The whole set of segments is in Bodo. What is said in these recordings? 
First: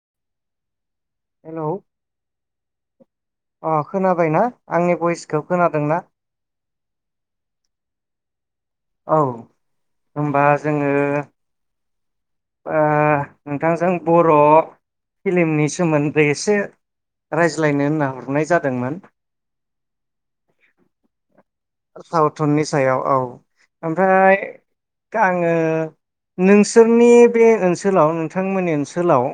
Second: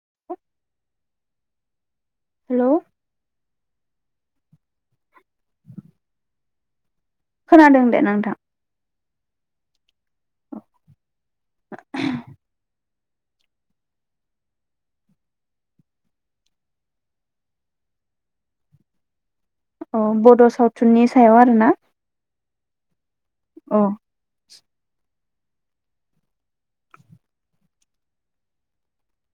[unintelligible] हेलौ। हेलौ। अ खोनाबायना आंनि भइसखौ खोनादोंना। खोनादों दे नोंथां। औ होनबा जोङो। [unintelligible] ओ नोंथांजों बर' फिल्मनि सोमोन्दै एसे रायज्लायनो होनना हरनाय जादोंमोन। अ बड' सावथुननि सायाव आरोना? सावथुननि सायाव औ। औ ओमफ्राय दा आङो नोंसोरनि बे ओनसोलाव नोंथांमोननि ओनसोलाव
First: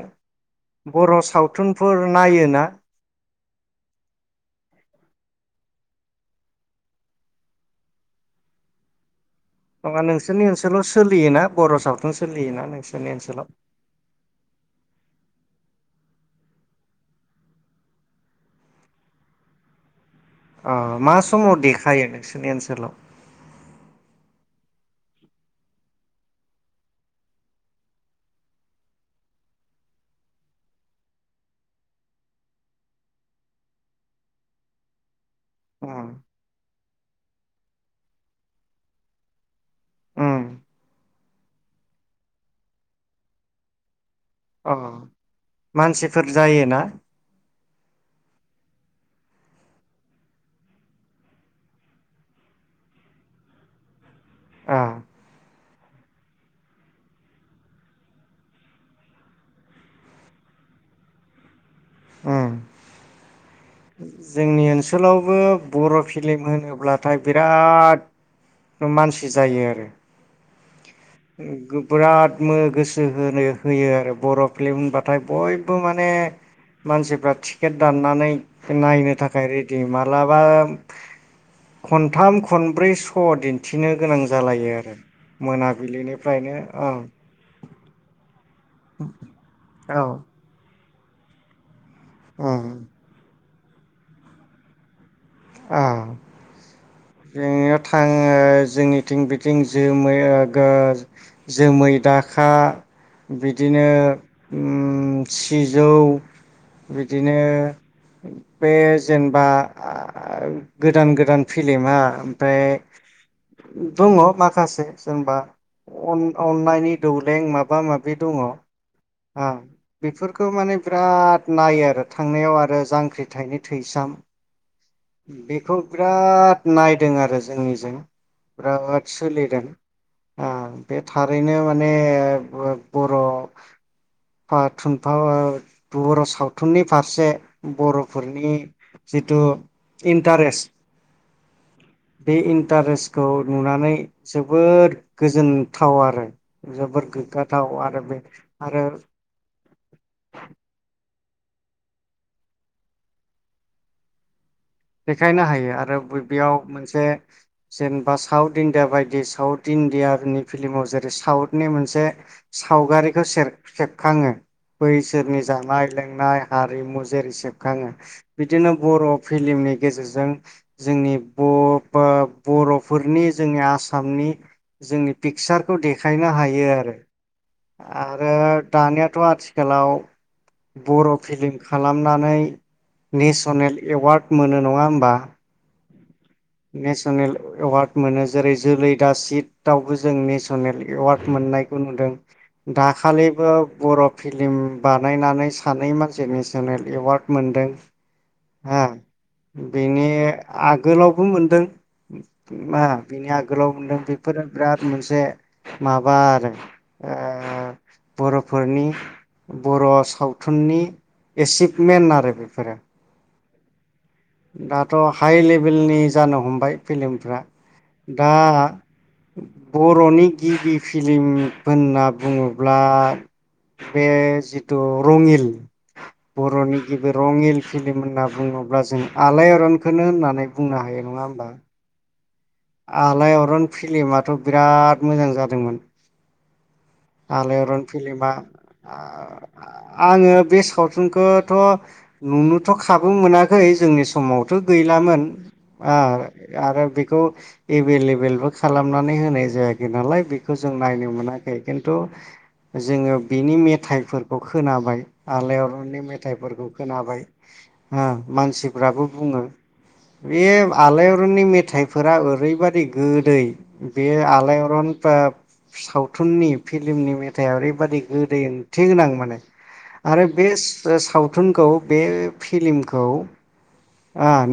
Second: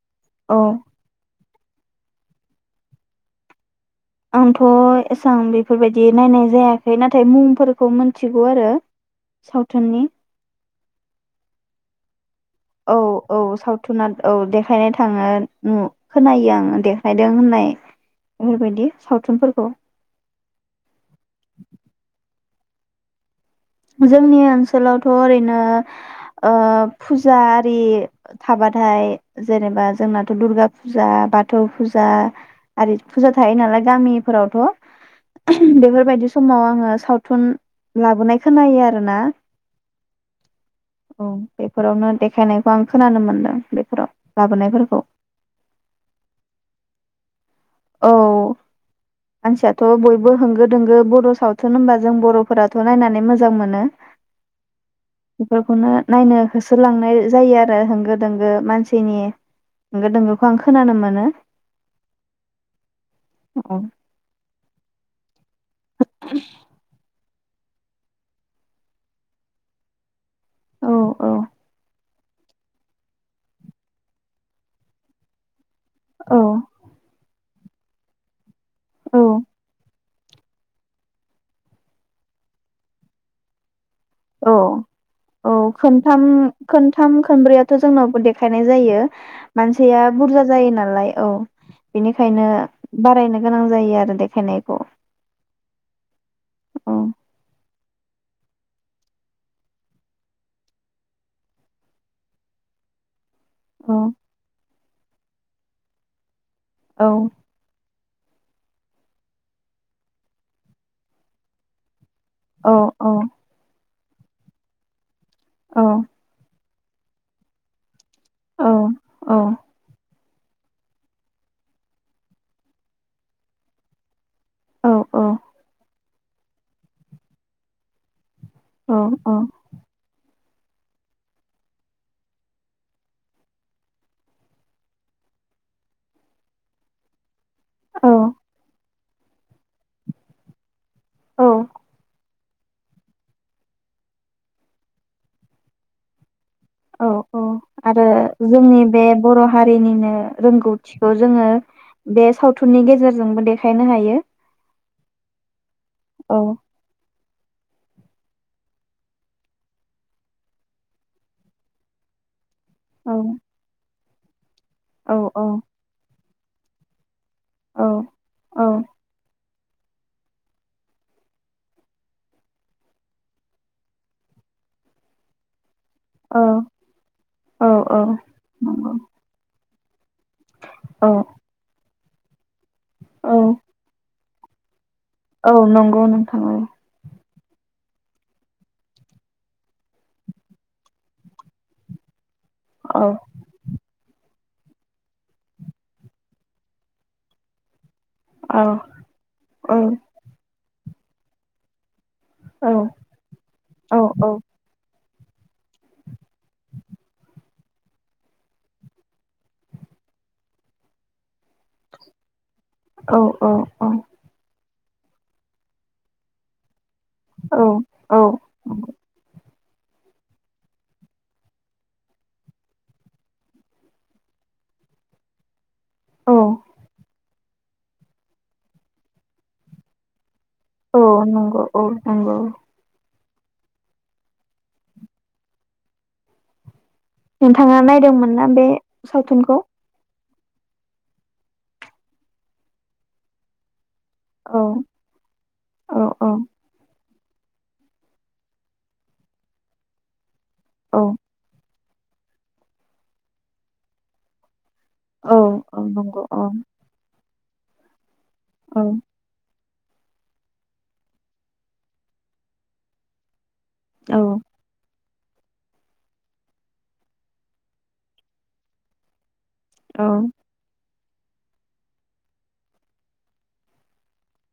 औ बर' साव थुनफोर नायो ना? आंथ' एसबां बेफोरबायदि नायनाय जायाखै नाथाय मुंफोरखौ मोनथिगौ आरो। नङा सावथुननि नोंसोरनि ओनस लाव सोलियोना बर' सावथुन सोलियोना औ नोंसोरनि औ ओनसोलाव सावथुुना औ देखायनो थाङो ओ खोनायो आङो देखायदों होननाय बेफोरबायदि सावथुनफोरखौ। अ मा समाव देखायो नोंसोरनि ओनसोलाव? जोंनि ओनसोलावथ' ओरैनो ओ फुजा आरि थाबाथाय जेनेबा जोंनाथ' दुर्गा फुजा बाथौ फुजा आरि फुजा थायो नालाय गामिफोरावथ'। उम बेफोरबायदि समाव आङो सावथुन लाबोनाय खोनायो आरो ना। उम औ बेफोरावनो देखायनायखौ आं खोनानो मोनदों बेफोराव अ लाबोनायफोरखौ मानसिफोर जायोना? औ मानसियाथ' बयबो होंगो दोंगो बर' सावथुन होनबा जों बर'फोराथ' नायनानै मोजां मोनो। ओ बेफोरखौनो नायनो होसोलांनाय जायो आरो होंगो दोंगो मानसिनि होंगो दोंगोखौ आं खोनानो मोनो। ओम औ जोंनि ओनसोलाव [inaudible] बर' फिल्म होनोब्लाथाय बिराद मानसि जायो आरो। औ। औ बिराद गोसो होनो होयो आरो बर' फिल्म होनबाथाय बयबो। बो माने औ मानसिफ्रा थि टिकेट दाननानै नायनो औ थाखाय रेडि मा माब्लाबा खन्थाम खनब्रै स' दिन्थि गोनां जालायो आरो, मोना खनथाम खनथाम खनब्रैयाथ' जोंनाव देखायनाय जायो मानसिया औ बुरजा जायो नालाय। औ। बेनिखायनो उम बारायनो गोनां जायो आरो देखायनायखौ। अ औ जों इयाव थां जोंनिथिं बिथिं जोमै ओगो जोमै दाखा बिदिनो औ ओम सिजौ औ बिदिनो बे जेनेबा आ ओ गोदान गोदान फिलिमा ओमफ्राय औ औ दङ' माखासे जेनेबा औ अन-अननायनि दौलें माबा माबि बे दङ'। औ औ हा बेफोर खौ माने बिराद नायो आरो थांनायाव आरो जांख्रिथायनि थैसाम औ बेखौ बिराद नायदों आरो जोंनिजों। औ बिराद सोलिदों। ओ बे थारैनो माने ब-बर' थुफा थुनफा ओ बर' सावथुननि फारसे औ बर'फोरनि जिथु इन्टारेस्ट बे इन्टारेस्टखौ नुनानै जोबोद गोजोनथाव आरो। जोबोर गोग्गाथाव आरो बे नि आरो बे बर' हा हारिनिनो रोंगौथिखौ जोङो बे सावथुननि गेजेरजोंबो देखायनो हायो। देखायनो हायो आ आरो औ बेयाव मोनसे जेनेबा साउथ इण्डिया बायदि साउथ इण्डिया नि फिल्माव जेरै साउथनि मोनसे औ सावगारिखौ सेर सेेब खाङो औ बैसोरनि औ जानाय लोंनाय हारिमु जेरै औ सेबखाङो औ बिदिनो बर' फिलिमनि गेजेरजों जोंनि बर'फ्रा बर'फोरनि जोंनि आसामनि जोंनि पिकचार खौ देखायनो औ हायो आरो। औ औ आरो नंगौ दानियाथ' आथि थिखालाव औ बर' फिलिम खाल खालामनानै। औ नेसनेल एवार्ड मोनो नङा होम औ नंग ग नोंथां। औ नेसनेल एवार्ड मोनो जेरै जोलै दासितआवबो जों नेसनेल एवार्ड मोननायखौ नुदों। दाखालिबो बरफ फिल्म बानायनानै सानै मानसि नेसनेल एवार्ड मोनदों। औ आं बेनि आग गोलाव बो मोनदों औ मा बिनि आगोलाव मोनदों औ बेफोरो बिराद मोनस बे माबा आरो ओ बर'फोरनि बर' सावथुननि एसिभमेन्ट आरो बे। औ औ औ दाथ' हाइ लेभेलनि जानो हमबाय फिलमफ्रा औ दा बर'नि गिबि फिलम होनना बुङोब्ला बे जिथु रङिल औ बर'नि गिबि रङिल फिलिम होनना बुङोब्ला जों आलाय अरनखोनो होननानै बुंनो औ हायो नङा होमबा। नंगौ औ नंगौ आलाय अरन फिलिमाथ' बिराद मोजां जादोंमोन नोंथाङा आलायअरन फिलिमा नायदोंमोन ना बे सावथुनखौ आंङो बे सावथुनखौथ' नुनोथ' खाबु मोनाखै जोंनि औ समावथ' गैलामोन औ औ आरो बेखौ एभेलेबेलबो खालामनानै होनाय जायाखै नालाय बेखौ बेखौ जों औ नायनो मोनाखै खिन्थु जोङो बिनि मेथाइफोरखौ खोनाबाय औ आलाय औ अरननि नंगौ औ मेथाइफोरखौ खोनाबाय। अह औ मानसिफ्राबो बुङो। बे आलाय अरननि मेथाइफोरानो ओरैबायादि गोदै। औ बेयो आलायअरन सावथुननि फिलिमनि मेथाइआ ओरैबायादि गोदै ओंथि गोनां माने। औ आरो बेस सावथुनखौ बे फिलिमखौ।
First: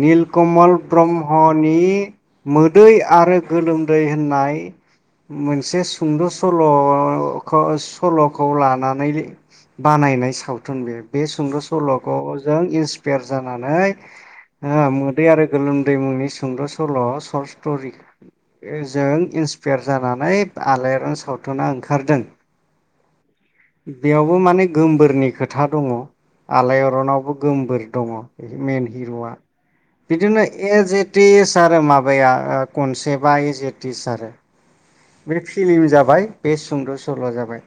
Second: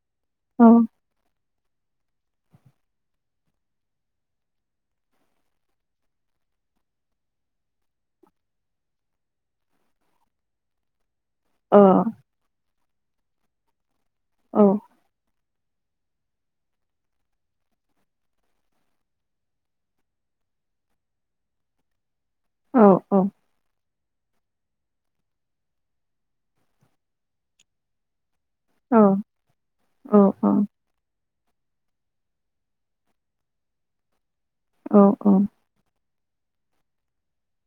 निल कमल ब्रह्म [unintelligible] मोदै आरो गोलोमदै होननाय मोनसे सुंद' सल' सल'खौ लानानै बानायनाय सावथुन बे। बे सुंद' अ सल'खौ जों इस बेेर जानानै औ ओ मोदै आरो गोलोमदै मुंनि सुंद' सल' र्ट स्ट'रि जों इन्सपाययार जानानै आलाइआरन सावथुना ओंखारदों। औ औ बेयावबो माने गोमबोरनि खोथा दङ आलाइआरनावबो गोमबोर दङ। मेन औ हिर'आ बिदिनो औ ए एड [unintelligible] माबाया खनसेबा एजेटिस आरो। औ बे फिलिम जाबाय। बे सुंद' सल' जाबाय।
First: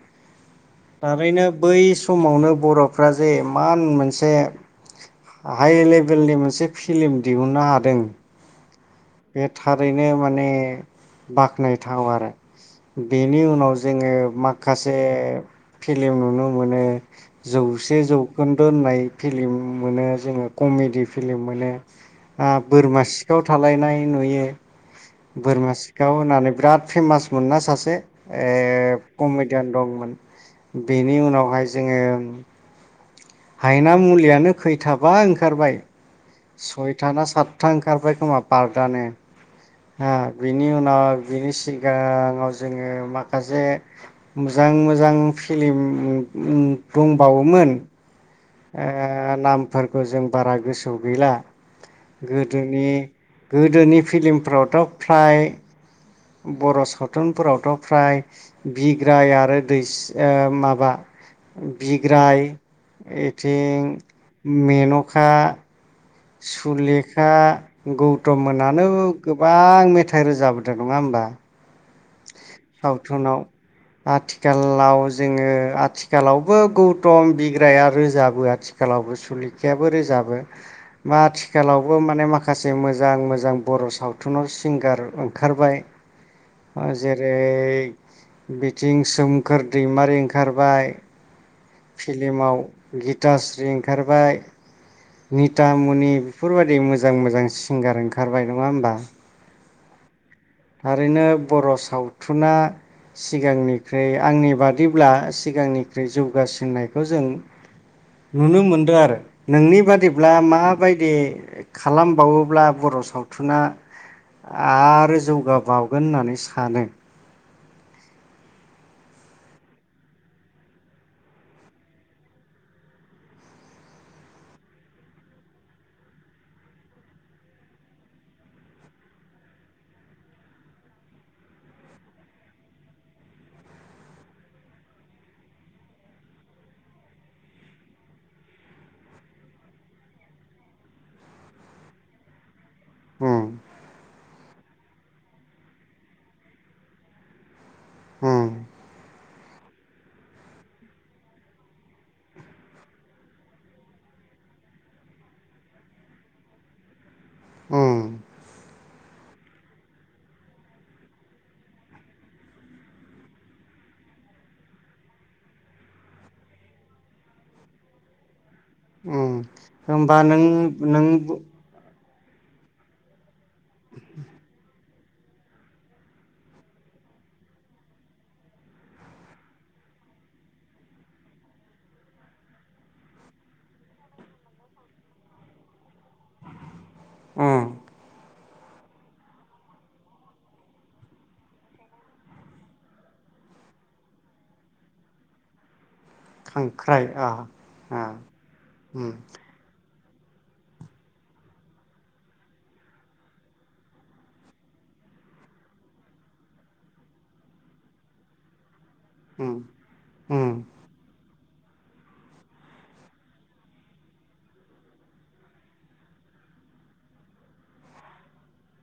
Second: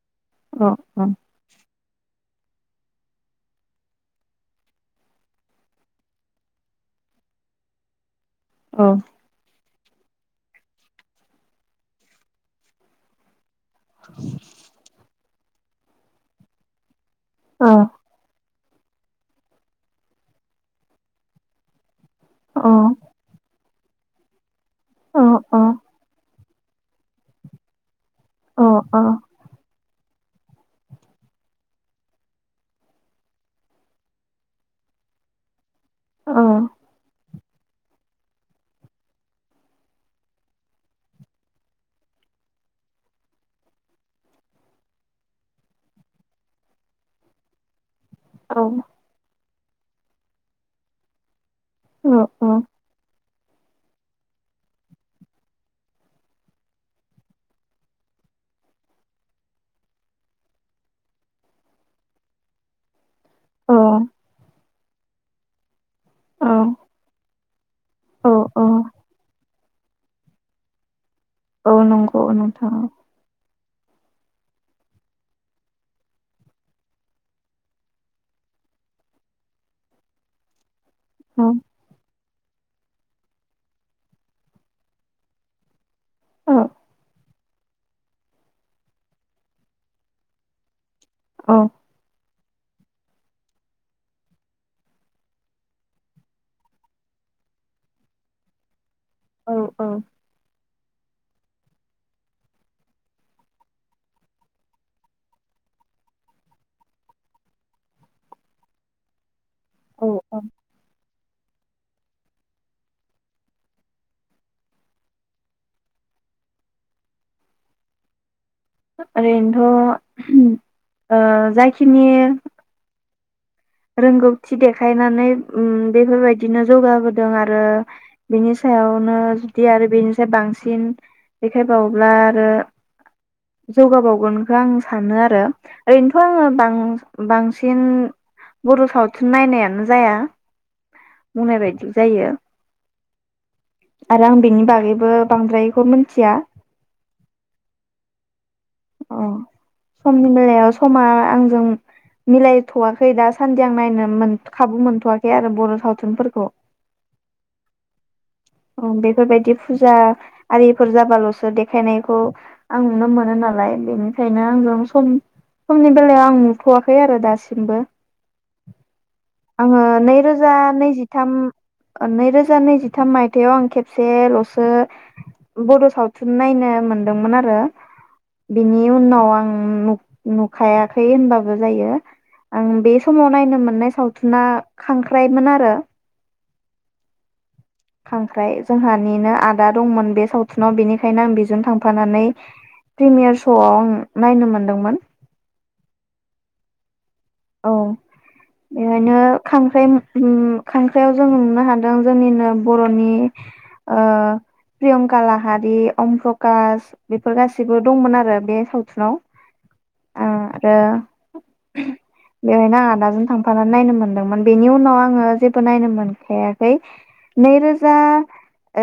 थारैनो बै समावनो बर'फ्रा जे इमान मोनसे हाइ लेभेलनि मोनसे फिलिम दिहुननो हादों। औ बे थारैनो माने बाख्नायथाव आरो बेनि उनाव। जोङो माखासे फिलिम नुनो मोनो। जौसे जौ खन्दो होननाय फ्लिम मोनो जोङो कमेडि फ्लिम मोनो। बोरमा सिखाव थ सालायनाय नुयो। बोरमा सिखाव होननानै बिराद फेमास मोनना सासे। ए कमेडियान दंमोन। बेनि उनावहाय जोङो। हायना मुलियानो खैथाबा ओंखारबाय। सयथा ना सात हथा ओंखारबाय खोमा बार्तानो हा बिनि उनाव बिनि सिगाङाव जोङो माखासे मोजां मोजां फिलिम दंबावोमोन। ओ नाम फोरखौ जों बारा गोसोआव गैला। गोदोनि। गोदोनि फिलिमफ्रावथ' फ्राय बर' सावथुनफोरावथ' फ्राय बिग्राय आरो दैस ओ माबा बिग्राय। औ एथिं। मेन'खा। औ सुलेखा औ गौतम औ मोनानो गो गोबां मेथाइ रोजाबोदों नङा होमबा। औ नंगौ नोंथां। सावथुनाव आथिखालाव जोङो आथिखालावबो गौतम बिग्राया रोजाबो आथिखालावबो सुलेखायाबो रोजाबो। बा औ आथिखालावबो माने माखा माखासे मोजां मोजां बर' सावथुनाव सिंगार ओंखारबाय। औ अ जे [unintelligible] बिथिं सोमखोर दैमारि ओंखारबाय। औ। फ्लिमाव गितास्रि ओंखारबाय नितामुनि बेफोरबायदि मोजां मोजां सिंगार ओंखारबाय नङा होमबा। औ औ। थारैनो बर' सावथुना सिगांनिख्रुइ आंनि बादिब्ला सिगांनिख्रुइ जौगासिननायखौ जों नुनो मोनदों आरो। नोंनि औ बादिब्ला औ माबायदि खालामबावोब्ला बर' सावथुना आरो जौ गा बावगोन होननानै सानो? ओरैनोथ' ओ जाखिनि रोंगौथि देखायनानै ओ बेफोरबायदिनो जौगाबोदों आरो बेनि सायावनो जुदि आरो बेनिसाय बांसिन देखायबावोब्ला आरो जौगाबावगोनखौ आं सानो आरो ओरैनोथ' आङो बां-बांसिन। बर' सावथुन नायनायानो जाया बुंनाय बायदि जायो। उम आरो आं बेनि बा गैबो बांद्रायखौ मोनथिया। उम। अ समनि बेलायाव समा आंजों मिलायथ'वाखै दासान्दि आं नायनो खाबु मोनथ'वाखै आरो बर' सावथुनफोरखौ उम उम बेफोरबायदि फुजा आरिफोर जाबाल'सो देखायनायखौ आं नुनो मोनो ना लाय बेनिखायनो आंजों सम समनि बेलायाव आं नुथ'वाखै आरो दासिमबो। उम आङो होमबा नों नैरोजा नों नैजिथाम नैरोजा नैजिथाम मायथायाव आं खेबसेल'सो बड' सावथुन नायनो मोनदोंमोन आरो। बिनि उनाव आं नुखायाखै होनबाबो जायो आं बे समाव नायनो मोननाय सावथुना खांख्राइमोन आरो। उम खांख्राय जोंहानिनो आदा दंमोन बे सावथुनाव बेनिखायनो आं बेजों थांफानानै प्रिमियारस श'व आं नायनो मोनदोंमोन। खांख्राइ। आ औ आ उम एहायनो खांख्राइ उम खांख्रायाव जों नुनो हादों जोंनिनो बर'नि ओ, प्रियंका लाहारि अम प्रकश बेफोर गासिबो दंमोन आरो बे साव उम उम [inaudible] बेवहायनो आं आदाजों थांफानानै नायनो मोनदोंमोन, बेनि उनाव आङो जेबो नायनो मोनखायाखै। नैरोजा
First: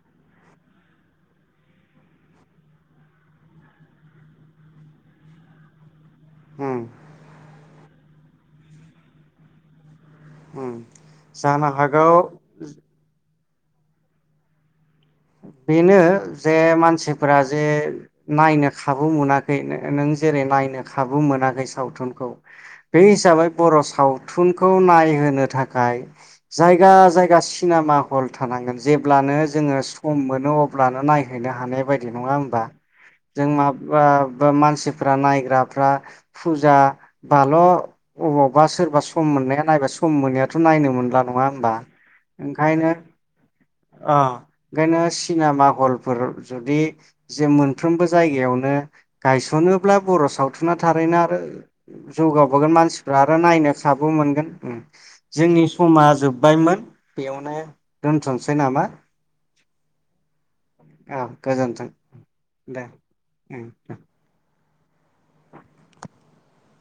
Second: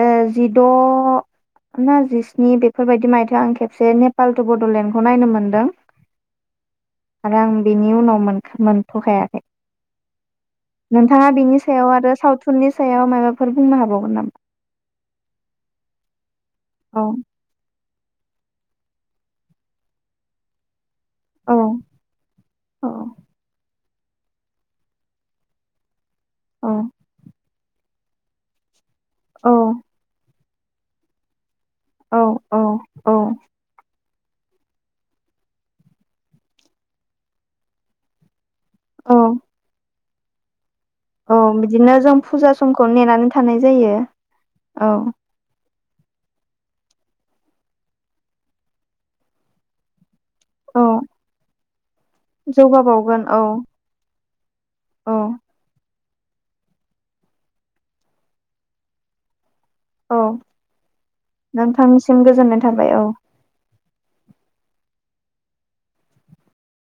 ओ जिद' ना जिस्नि बेफोरबायदि मायथाइयाव आं खेबसे नेपाल टु बड'लेण्डखौ नायनो मोनदों। उम आरो आं बिनिउनाव मोनखा मोनथ'खायाखै। उम नोंथाङा बिनि जानो सायाव हागौ आरो सावथुननि सायाव माबा फोर बुंनो हाबावगोन नामा? बेनो जे औ मानसिफोरा जे नायनो खाबु मोनाखै नों जेरै नायनो खाबु औ मोनाखै सावथुनखौ औ बे हिसाबै बर' सावथुनखौ नायहोनो थाखाय। औ जायगा जायगा सिनेमा हल थानांगोन। जेब्लानो औ जोङो मोनो अब्लानो नायहैनो हागोन। हानाय बायदि औ नङा होमबा? औ जों मा बा मानसिफ्रा नायग्राफ्रा फुजा बाल' अबाव बा सोरबा औ सम मोननाया नायबा सममोनैयाथ' औ बिदिनो जों फुजा समखौ ओंखायनो नेनानै थानाय जायो। अ औ ओंखायनो सिनेमा मा हलफोर जुदि जे मोनफ्रामबो जायगायावनो गायसनोबा बर' सु सावथुना औ थारैनो आरो जौगाबोगोन मानसिफ्रा जौगाबावगोन आरो औ नायनो खाबु मोनगोन। औ जोंनि समाज जोबायमोन बेयावनो दोनथ'सै नामा? औ औ गोजोन्थों नोंथांनिसिम गोजोननाय दे थाबाय औ। [unintelligible]